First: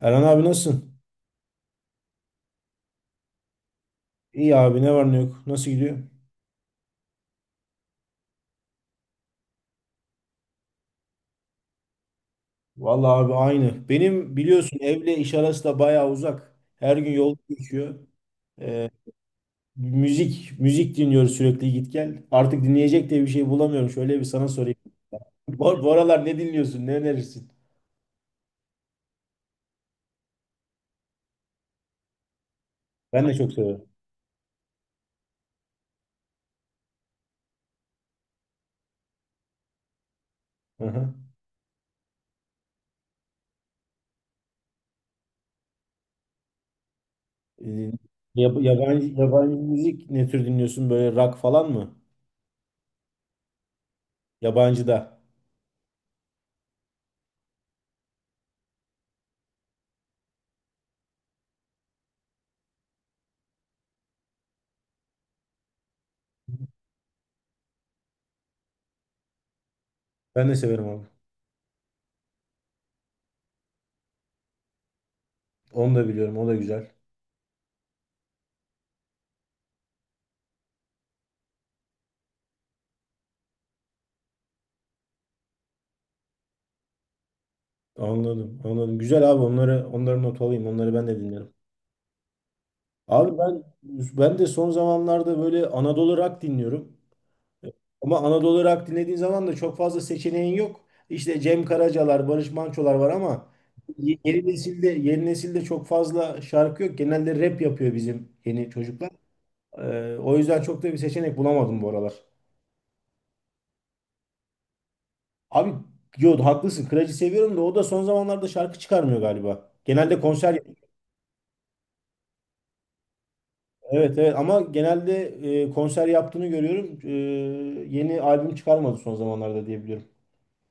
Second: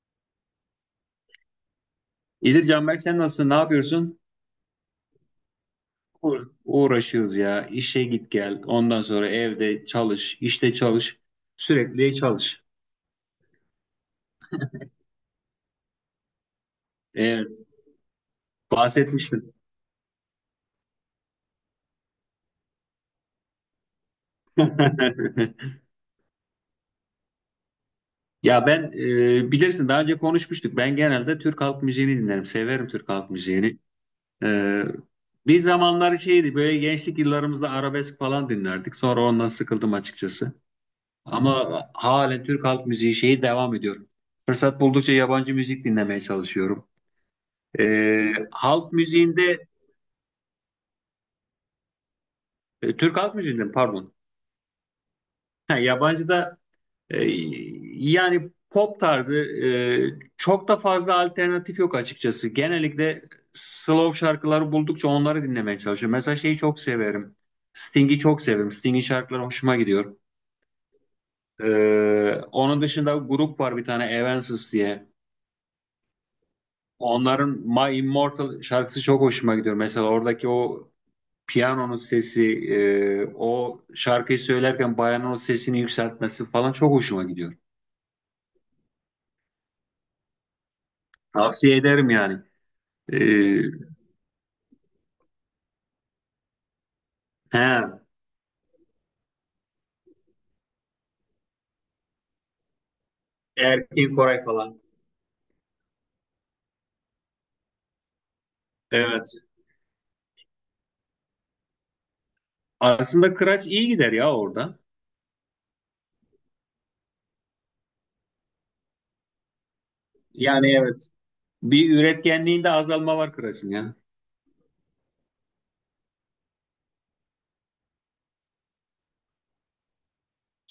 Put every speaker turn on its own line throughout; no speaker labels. Erhan abi nasılsın?
İyidir Canberk, sen nasılsın? Ne yapıyorsun?
İyi abi ne var ne yok. Nasıl gidiyor?
Uğraşıyoruz ya. İşe git gel. Ondan sonra evde çalış, işte çalış. Sürekli çalış.
Vallahi abi aynı. Benim biliyorsun evle iş arası da bayağı uzak. Her gün yol
Evet,
geçiyor. Ee,
bahsetmiştim.
müzik dinliyoruz sürekli git gel. Artık dinleyecek de bir şey bulamıyorum. Şöyle bir sana sorayım. Bu, bu aralar ne dinliyorsun? Ne önerirsin?
Ya ben bilirsin daha önce konuşmuştuk. Ben genelde Türk halk müziğini dinlerim. Severim Türk
Ben
halk
de çok
müziğini.
severim.
E, Bir zamanlar şeydi böyle gençlik yıllarımızda arabesk falan dinlerdik. Sonra ondan sıkıldım açıkçası.
Hı hı.
Ama halen Türk halk müziği şeyi devam ediyorum. Fırsat buldukça yabancı müzik dinlemeye çalışıyorum.
Ee,
Ee,
yab-
halk
yabancı yabancı
müziğinde,
müzik ne tür dinliyorsun? Böyle rock falan mı?
Türk halk müziğinde pardon,
Yabancı da.
ha, yabancıda e, yani pop tarzı, e, çok da fazla alternatif yok açıkçası. Genellikle slow şarkıları buldukça onları dinlemeye çalışıyorum. Mesela şeyi çok severim. Sting'i çok severim. Sting'in şarkıları hoşuma gidiyor.
Ben de severim abi.
Onun dışında grup var bir tane Evanescence diye.
Onu da biliyorum. O da güzel.
Onların My Immortal şarkısı çok hoşuma gidiyor. Mesela oradaki o piyanonun sesi, o şarkıyı söylerken bayanın o sesini yükseltmesi falan çok hoşuma gidiyor.
Anladım, anladım. Güzel abi onları not alayım. Onları ben de dinlerim.
Tavsiye ederim yani. E,
Abi ben de son zamanlarda böyle Anadolu rock dinliyorum.
he,
Ama Anadolu rock dinlediğin zaman da çok fazla seçeneğin yok. İşte Cem Karacalar, Barış Manço'lar var ama
Erkin
y-
Koray
yeni
falan.
nesilde yeni nesilde çok fazla şarkı yok. Genelde rap yapıyor bizim yeni çocuklar.
Evet.
O yüzden çok da bir seçenek bulamadım bu aralar.
Aslında Kıraç iyi gider ya orada.
Abi yo haklısın. Kıraç'ı seviyorum da o da son zamanlarda şarkı çıkarmıyor galiba. Genelde konser.
Yani evet. Bir üretkenliğinde azalma var Kıraç'ın ya.
Evet evet ama genelde konser yaptığını görüyorum. Yeni albüm çıkarmadı son zamanlarda diye biliyorum.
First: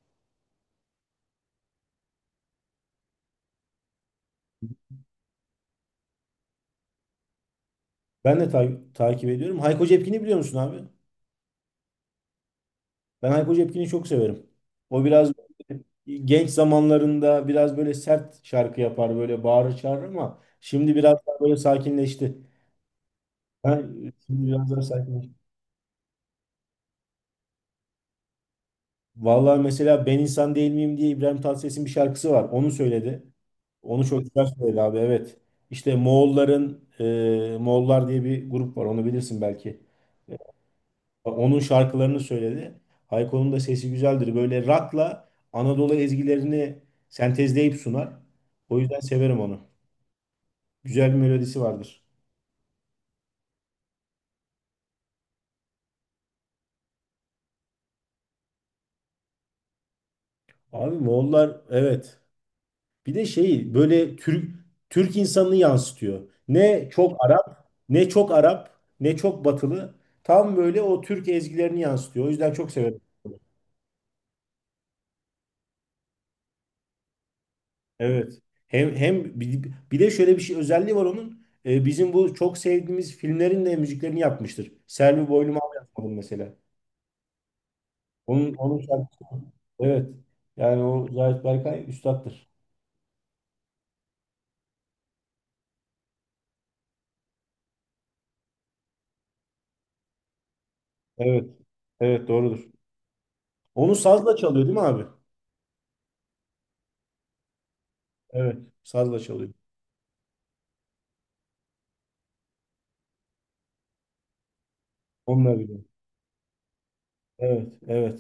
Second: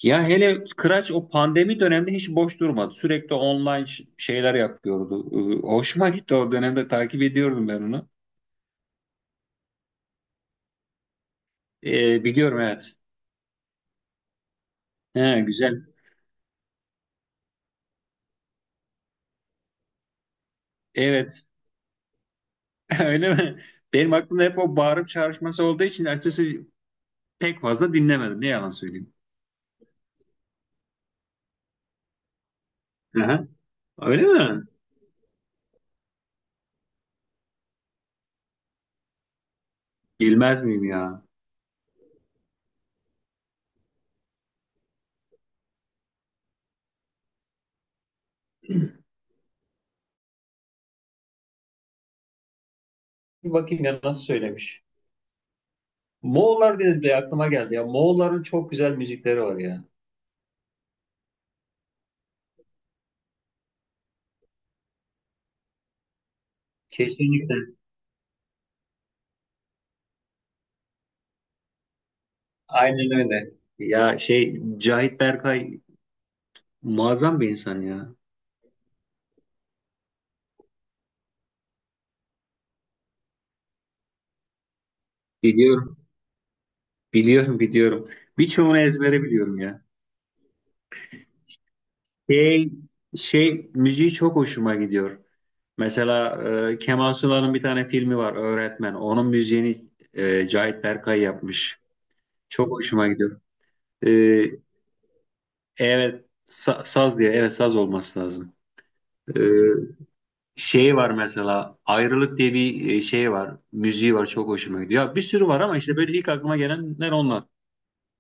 Ya hele Kıraç o pandemi döneminde hiç boş durmadı. Sürekli online şeyler yapıyordu. Hoşuma gitti, o dönemde takip ediyordum ben onu.
Ben de takip ediyorum. Hayko Cepkin'i biliyor musun abi?
Biliyorum, evet.
Ben Hayko Cepkin'i çok severim. O biraz
He, güzel.
genç zamanlarında biraz böyle sert şarkı yapar, böyle bağırır çağırır ama şimdi biraz daha
Evet.
böyle sakinleşti.
Öyle mi?
Ha,
Benim
şimdi
aklımda hep
biraz
o
daha
bağırıp
sakinleşti.
çağrışması olduğu için açıkçası pek fazla dinlemedim. Ne yalan söyleyeyim.
Vallahi mesela ben insan değil miyim diye İbrahim Tatlıses'in bir şarkısı var. Onu söyledi.
Aha,
Onu çok
öyle
güzel
mi?
söyledi abi evet. İşte Moğolların Moğollar diye bir grup var onu bilirsin belki. E,
Bilmez miyim ya?
Onun şarkılarını söyledi. Hayko'nun da sesi güzeldir. Böyle rock'la Anadolu ezgilerini sentezleyip sunar. O yüzden severim onu. Güzel bir melodisi vardır.
Bir bakayım ya nasıl söylemiş. Moğollar dedi de aklıma geldi ya. Moğolların çok güzel müzikleri var ya.
Abi Moğollar evet. Bir de şeyi böyle Türk insanını yansıtıyor. Ne çok
Kesinlikle.
Arap, ne çok Arap, ne çok Batılı. Tam böyle o Türk ezgilerini yansıtıyor. O yüzden çok severim.
Aynen öyle. Ya şey Cahit Berkay muazzam bir insan ya.
Evet. Hem bir de şöyle bir şey özelliği var onun. Bizim bu çok sevdiğimiz filmlerin de müziklerini yapmıştır. Selvi Boylum Ağa
Biliyorum.
yapmadım mesela.
Biliyorum.
Onun
Birçoğunu
şarkısı.
ezbere biliyorum ya.
Evet. Yani o Zahit Berkay üstattır.
Şey, şey müziği çok hoşuma gidiyor. Mesela Kemal Sunal'ın bir tane filmi var, Öğretmen. Onun müziğini Cahit Berkay
Evet.
yapmış.
Evet doğrudur.
Çok hoşuma gidiyor.
Onu
E,
sazla çalıyor değil mi abi?
evet, saz diye, evet, saz olması lazım.
Evet. Sazla
E,
çalıyor.
Şey var mesela Ayrılık diye bir şey var. Müziği var, çok hoşuma gidiyor. Ya, bir sürü
Onunla
var ama
biliyorum.
işte böyle ilk aklıma gelenler onlar.
Evet, evet.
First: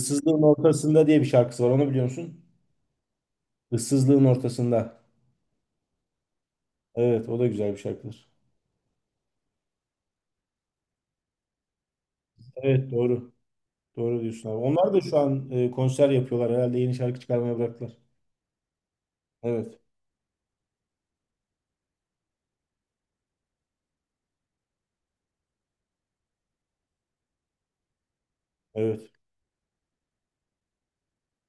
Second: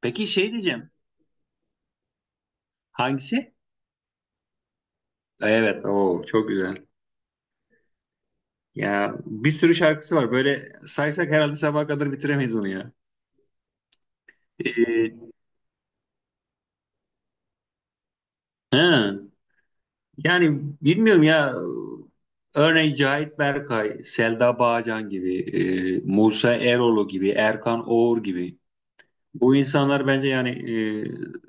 Peki şey diyeceğim.
ortasında diye bir şarkısı var. Onu biliyor musun?
Hangisi?
Issızlığın ortasında.
Evet, o çok güzel.
Evet, o da güzel bir şarkıdır.
Ya bir sürü şarkısı var. Böyle saysak herhalde sabaha kadar bitiremeyiz onu
Evet,
ya.
doğru. Doğru diyorsun abi. Onlar da şu
E,
an konser yapıyorlar. Herhalde yeni şarkı çıkarmaya bıraktılar.
ha.
Evet,
Yani bilmiyorum ya, örneğin Cahit Berkay, Selda Bağcan gibi, Musa Eroğlu gibi, Erkan Oğur gibi.
evet.
Bu insanlar bence yani, e,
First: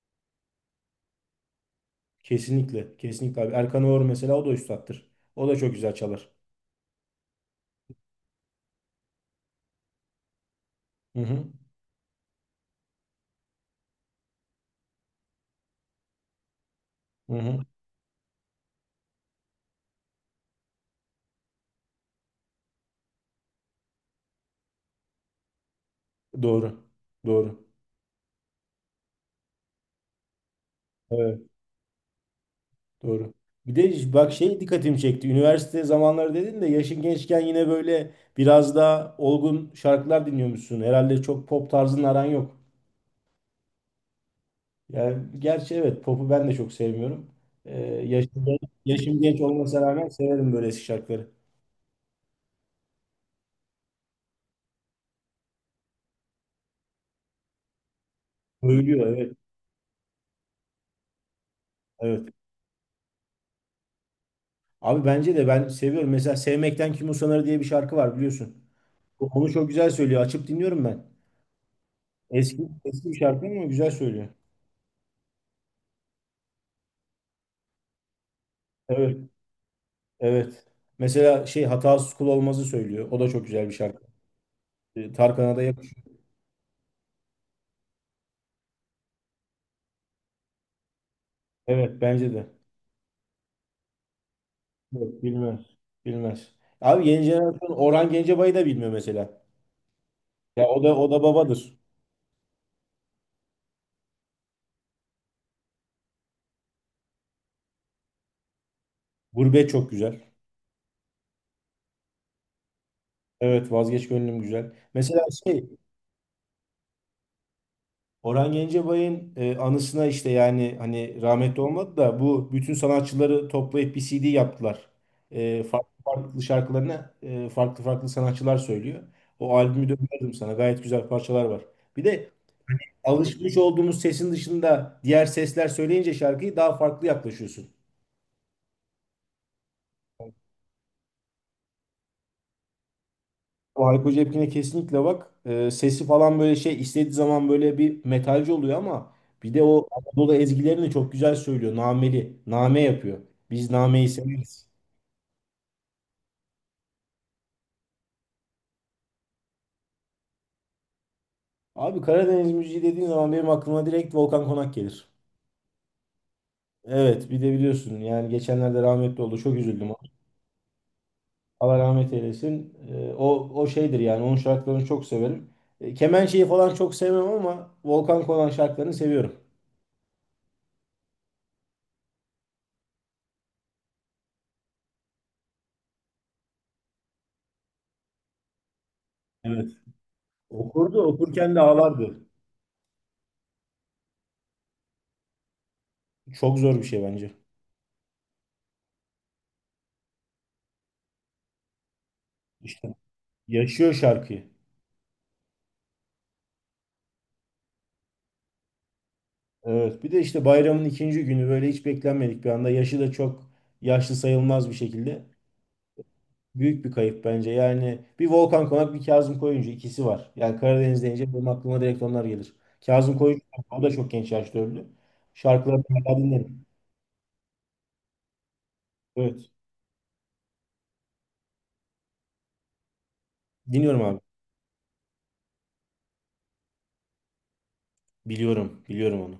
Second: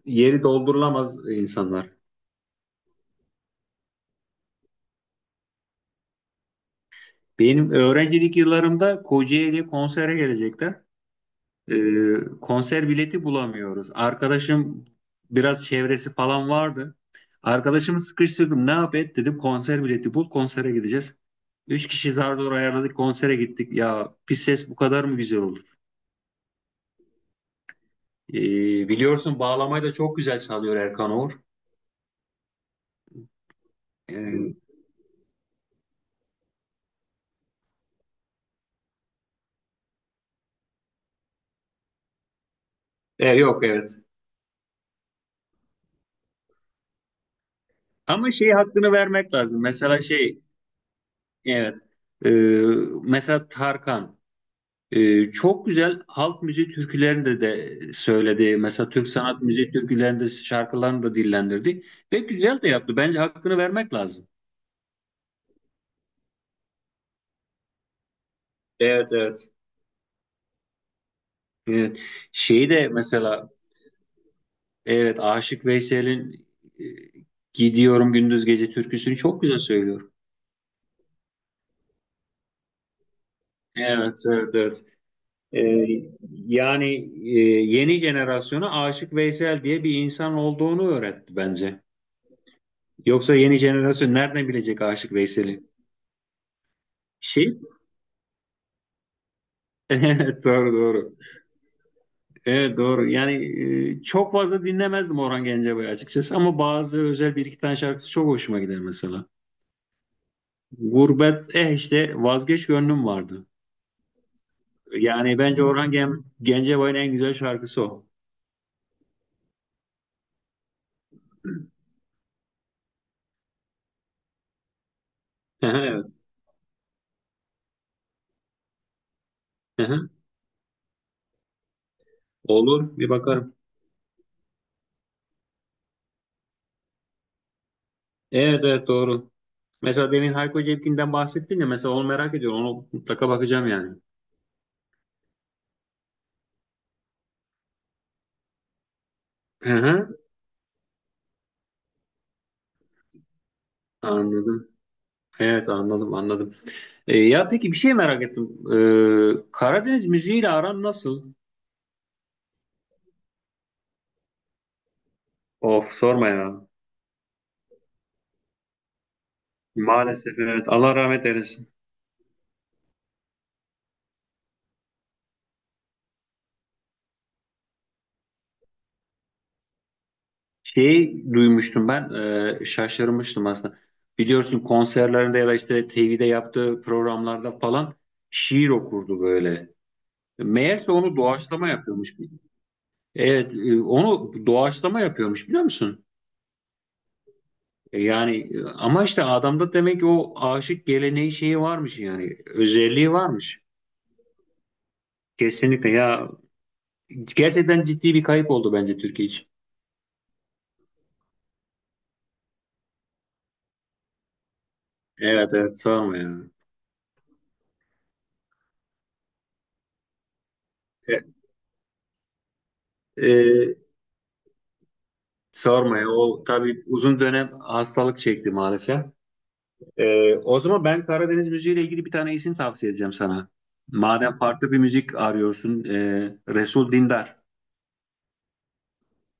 yeri doldurulamaz insanlar.
Kesinlikle, kesinlikle abi. Erkan Oğur mesela o da üstattır. O da çok güzel çalar.
Benim öğrencilik yıllarımda Kocaeli'ye konsere gelecekler.
Hı hı,
Ee, Konser bileti bulamıyoruz. Arkadaşım biraz çevresi falan vardı.
hı hı.
Arkadaşımı sıkıştırdım. Ne yap et dedim. Konser bileti bul. Konsere gideceğiz. Üç kişi zar zor ayarladık. Konsere gittik. Ya pis ses bu kadar mı güzel olur?
Doğru, doğru.
Biliyorsun bağlamayı da çok güzel çalıyor Erkan Oğur.
Evet. Doğru. Bir de bak
Ee,
şey dikkatimi çekti. Üniversite zamanları dedin de yaşın gençken yine böyle biraz daha olgun şarkılar dinliyormuşsun. Herhalde çok pop tarzının aran yok.
Yok, evet.
Yani gerçi evet popu ben de çok sevmiyorum. Ee,
Ama
yaşım,
şey
genç,
hakkını
yaşım
vermek
genç
lazım.
olmasına
Mesela
rağmen
şey,
severim böyle eski şarkıları.
evet. Ee, Mesela Tarkan. Çok güzel halk müziği türkülerinde de söyledi. Mesela
Söylüyor
Türk
evet.
sanat müziği türkülerinde şarkılarını da dillendirdi. Ve
Evet.
güzel de yaptı. Bence hakkını vermek lazım.
Abi bence de ben seviyorum. Mesela Sevmekten Kim Usanır diye bir şarkı var biliyorsun.
Evet, evet.
Onu çok güzel söylüyor. Açıp dinliyorum ben.
Evet.
Eski
Şeyi de
eski bir şarkı
mesela,
ama güzel söylüyor.
evet, Aşık Veysel'in e, Gidiyorum Gündüz Gece türküsünü
Evet.
çok güzel söylüyor.
Evet. Mesela şey hatasız kul olmazı söylüyor. O da çok güzel bir şarkı.
Evet, evet, evet.
Tarkan'a da
Ee,
yakışıyor.
Yani e, yeni jenerasyona Aşık Veysel diye bir insan olduğunu öğretti bence.
Evet bence de.
Yoksa yeni jenerasyon nereden bilecek Aşık
Yok, bilmez.
Veysel'i?
Bilmez. Abi yeni
Şey
jenerasyon Orhan Gencebay'ı da bilmiyor mesela.
Evet,
Ya
doğru,
o da o
doğru.
da babadır.
Evet, doğru. Yani çok fazla dinlemezdim Orhan Gencebay'ı açıkçası ama bazı özel bir iki tane şarkısı çok hoşuma gider mesela.
Gurbet çok güzel.
Gurbet, eh işte vazgeç gönlüm vardı.
Evet vazgeç gönlüm güzel. Mesela
Yani bence
şey
Orhan Gencebay'ın en güzel şarkısı o.
Orhan Gencebay'ın anısına işte yani hani rahmetli olmadı da bu bütün sanatçıları toplayıp bir CD yaptılar. Farklı
Evet.
farklı şarkılarına farklı farklı sanatçılar söylüyor. O albümü de
Hı-hı.
öneririm sana. Gayet güzel parçalar var. Bir de
Olur, bir bakarım.
alışmış olduğumuz sesin dışında diğer sesler söyleyince şarkıyı daha farklı yaklaşıyorsun.
Evet, evet, doğru. Mesela demin Hayko Cepkin'den bahsettin ya, mesela onu merak ediyorum. Onu mutlaka bakacağım
O
yani.
Hayko Cepkin'e kesinlikle bak. Sesi falan böyle şey istediği zaman böyle bir metalci oluyor ama bir de o
Hı-hı.
Anadolu ezgilerini çok güzel söylüyor. Nameli. Name yapıyor. Biz nameyi severiz.
Anladım. Evet, anladım, anladım. Ya peki bir şey merak ettim. Karadeniz müziğiyle aran nasıl?
Abi Karadeniz müziği dediğin zaman benim aklıma direkt Volkan Konak gelir.
Of sorma ya.
Evet bir de biliyorsun yani geçenlerde rahmetli oldu. Çok üzüldüm ona.
Maalesef evet. Allah rahmet eylesin.
Allah rahmet eylesin. O, o şeydir yani onun şarkılarını çok severim. Kemençeyi falan çok sevmem ama Volkan Konak şarkılarını seviyorum.
Şey duymuştum ben, şaşırmıştım aslında. Biliyorsun konserlerinde ya da işte TV'de yaptığı programlarda falan şiir okurdu
Evet.
böyle. Meğerse
Okurdu
onu
okurken de
doğaçlama yapıyormuş.
ağlardı.
Evet, onu doğaçlama yapıyormuş, biliyor musun?
Çok zor bir şey bence.
Yani ama işte adamda demek ki o aşık geleneği şeyi varmış, yani
İşte
özelliği varmış.
yaşıyor şarkıyı.
Kesinlikle ya. Gerçekten ciddi bir kayıp oldu bence Türkiye için.
Evet. Bir de işte bayramın ikinci günü böyle hiç beklenmedik bir anda. Yaşı da çok yaşlı sayılmaz bir şekilde.
Evet, evet, sorma ya.
Büyük bir kayıp bence. Yani bir Volkan Konak bir Kazım Koyuncu ikisi var. Yani Karadeniz deyince benim aklıma direkt onlar gelir. Kazım
E,
Koyuncu o da
e,
çok genç yaşta öldü. Şarkılarını
Sorma ya.
hala
O
dinlerim.
tabii uzun dönem hastalık çekti maalesef.
Evet.
O zaman ben Karadeniz müziğiyle ilgili bir tane isim tavsiye edeceğim sana.
Dinliyorum abi.
Madem farklı bir müzik arıyorsun, Resul Dindar.
Biliyorum. Biliyorum onu.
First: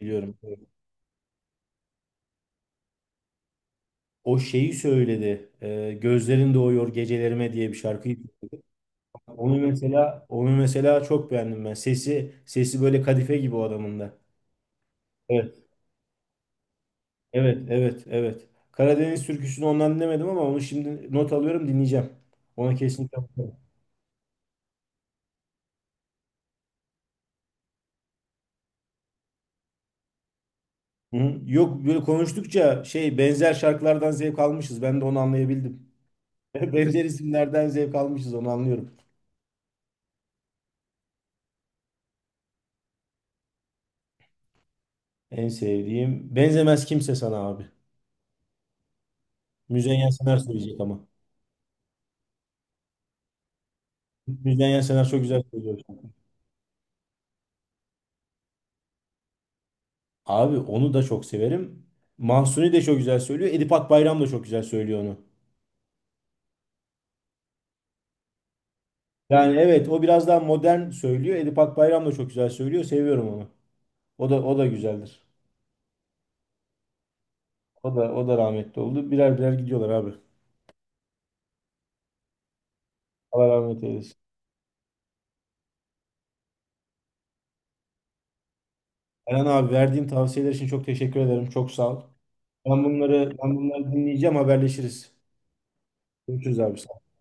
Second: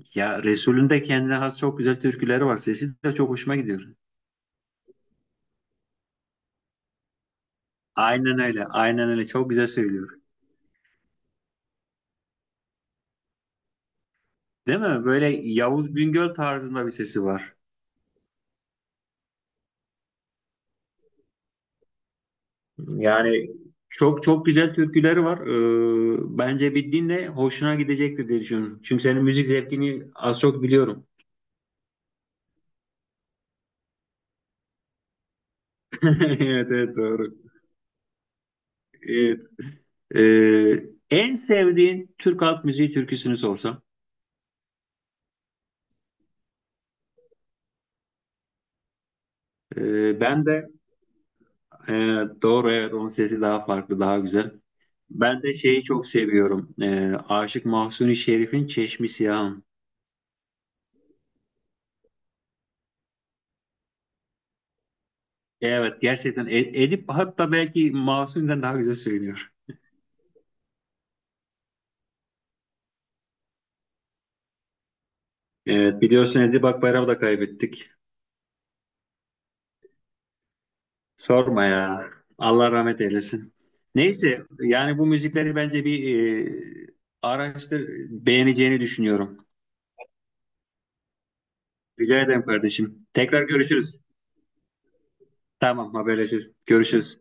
Biliyorum.
Ya
Evet.
Resul'ün de kendine has çok güzel türküleri var. Sesi de çok hoşuma gidiyor.
O şeyi söyledi. Gözlerin Doğuyor Gecelerime diye bir şarkıyı.
Aynen öyle, aynen öyle. Çok
Onu
güzel söylüyor.
mesela onu mesela çok beğendim ben. Sesi böyle kadife gibi o adamın da.
Değil mi? Böyle
Evet,
Yavuz Bingöl tarzında bir sesi var.
evet. Karadeniz türküsünü ondan dinlemedim ama onu şimdi not alıyorum dinleyeceğim. Ona kesinlikle
Yani
bakarım.
çok çok güzel türküleri var. Bence bir dinle, hoşuna gidecektir diye düşünüyorum. Çünkü senin müzik zevkini az çok biliyorum.
Hı hı. Yok böyle konuştukça şey benzer şarkılardan zevk almışız. Ben de onu anlayabildim.
Evet, evet,
Benzer
doğru.
isimlerden zevk almışız onu anlıyorum.
Evet. Ee, En sevdiğin Türk halk müziği türküsünü sorsam.
En sevdiğim Benzemez Kimse Sana abi. Müzeyyen
Ee,
Senar
ben de
söyleyecek ama.
e, doğru, evet, onun sesi daha farklı, daha güzel.
Müzeyyen Senar çok güzel
Ben de
söylüyor.
şeyi çok seviyorum. Aşık Mahzuni Şerif'in Çeşmi Siyahım.
Abi onu da çok severim. Mahsuni de çok güzel söylüyor. Edip Akbayram da çok güzel söylüyor onu.
Evet gerçekten Edip hatta belki Mahsuni'den daha güzel söylüyor.
Yani evet o biraz daha modern söylüyor. Edip Akbayram da çok güzel söylüyor. Seviyorum onu. O da güzeldir.
Evet, biliyorsun Edip Akbayram'ı da kaybettik.
O da rahmetli oldu. Birer birer gidiyorlar abi.
Sorma ya. Allah rahmet
Allah
eylesin.
rahmet eylesin.
Neyse yani bu müzikleri bence bir, e, araştır, beğeneceğini
Eren
düşünüyorum.
abi verdiğin tavsiyeler için çok teşekkür ederim. Çok sağ ol.
Rica ederim
Ben
kardeşim.
bunları
Tekrar
ben bunları
görüşürüz.
dinleyeceğim. Haberleşiriz.
Tamam, haberleşiriz.
Görüşürüz abi.
Görüşürüz.